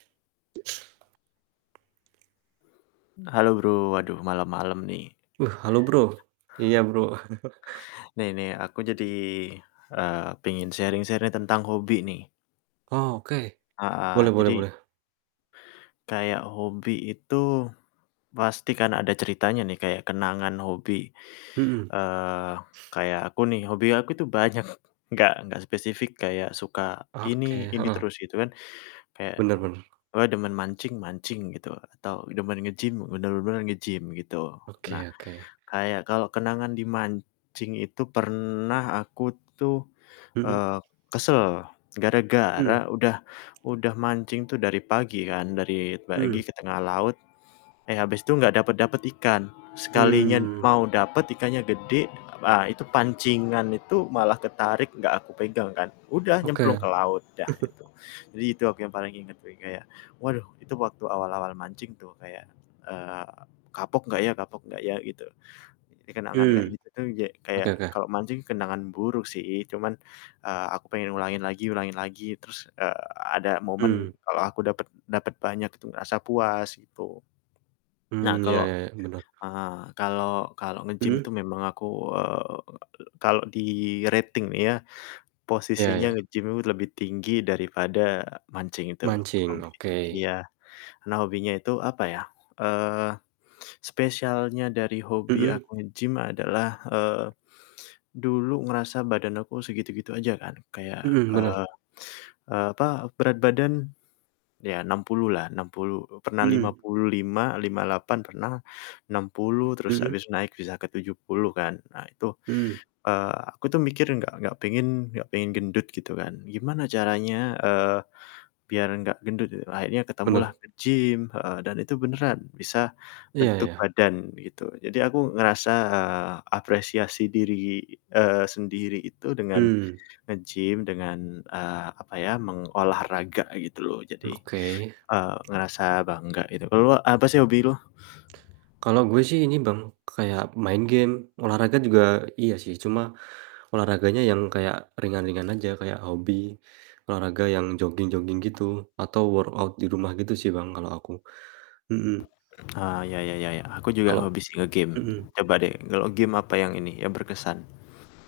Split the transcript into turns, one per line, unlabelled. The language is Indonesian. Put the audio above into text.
Halo Bro, aduh malem-malem nih.
Uh, halo, Bro, iya Bro.
Nih nih, aku jadi, eee, pengen sharing-sharing tentang hobi nih.
Oke.
Heeh.
Boleh boleh
Jadi
boleh.
kayak hobi itu pasti kan ada ceritanya nih kayak kenangan hobi,
Mhm.
eee, kayak aku nih hobi aku tuh banyak enggak enggak spesifik kayak suka
Oke,
ini, ini
heeh.
terus gitu kan. Kayak
Bener bener.
gue demen mancing mancing gitu atau demen nge-gym, bener-bener nge-gym gitu. Nah,
Oke oke.
kayak kalau kenangan di mancing itu pernah aku tuh,
Mhm.
eee, kesel
Mhm.
gara-gara udah udah mancing tuh dari pagi kan, dari pagi
Mhm.
ke tengah laut, eh, habis itu gak dapet-dapet ikan. Sekalinya
Mmm.
mau dapet ikannya gede, ah, itu pancingan itu malah ketarik gak aku pegang kan, udah nyemplung
Oke,
ke laut dah itu. Jadi itu aku yang paling inget wi kayak waduh itu waktu awal-awal mancing tuh kayak, eee, kapok gak ya kapok gak ya gitu. Jadi kenangan kayak
Mhm,
gitu tuh ye
oke
kayak
oke.
kalau mancing kenangan buruk sih, cuman, eee, aku pengen ulangin lagi ulangin lagi terus, eee, ada momen
Mmm.
kalau aku dapet dapet banyak itu ngerasa puas gitu. Nah,
Mmm, ya
kalau,
ya ya. Bener.
eee, kalau kalau nge-gym itu
Mhm.
memang aku, eee, kalau di-rating ya,
Ya
posisinya
ya.
nge-gym lebih tinggi daripada mancing itu,
Mancing,
hobi.
oke.
Iya. Nah, hobinya itu apa ya, eee, spesialnya dari hobi
Mhm.
aku nge-gym adalah, eee, dulu ngerasa badan aku segitu-gitu aja kan kayak,
Mhm, bener.
eee eee, apa, berat badan ya, 60 kg lah, 60 kg pernah lima
Mmm.
puluh lima, lima delapan pernah, 60 kg terus
Mhm.
habis naik bisa ke 70 kg kan. Nah, itu,
Mmm.
eee, aku tuh mikir gak gak pengen gak pengen gendut gitu kan. Gimana caranya, eee, biar gak gendut gitu. Akhirnya ketemulah
Bener.
nge-gym heeh. Dan itu beneran bisa
Iya
bentuk
iya.
badan gitu. Jadi aku ngerasa, eee, apresiasi diri, eee, sendiri itu dengan
Mmm.
nge-gym dengan, eee, apa ya, mengolah raga gitu loh jadi,
Oke.
eee, ngerasa bangga gitu. Kalau lu apa sih hobi lu?
Kalo gue sih ini Bang kayak main game, olahraga juga iya sih. Cuma olahraganya yang kayak ringan-ringan aja kayak hobi olahraga yang joging-joging gitu atau workout di rumah gitu sih Bang kalo aku, mhm.
Eee, ya ya ya, aku juga
Kalo
hobi sih nge-game
mhm.
coba deh kalau game apa yang ini yang berkesan?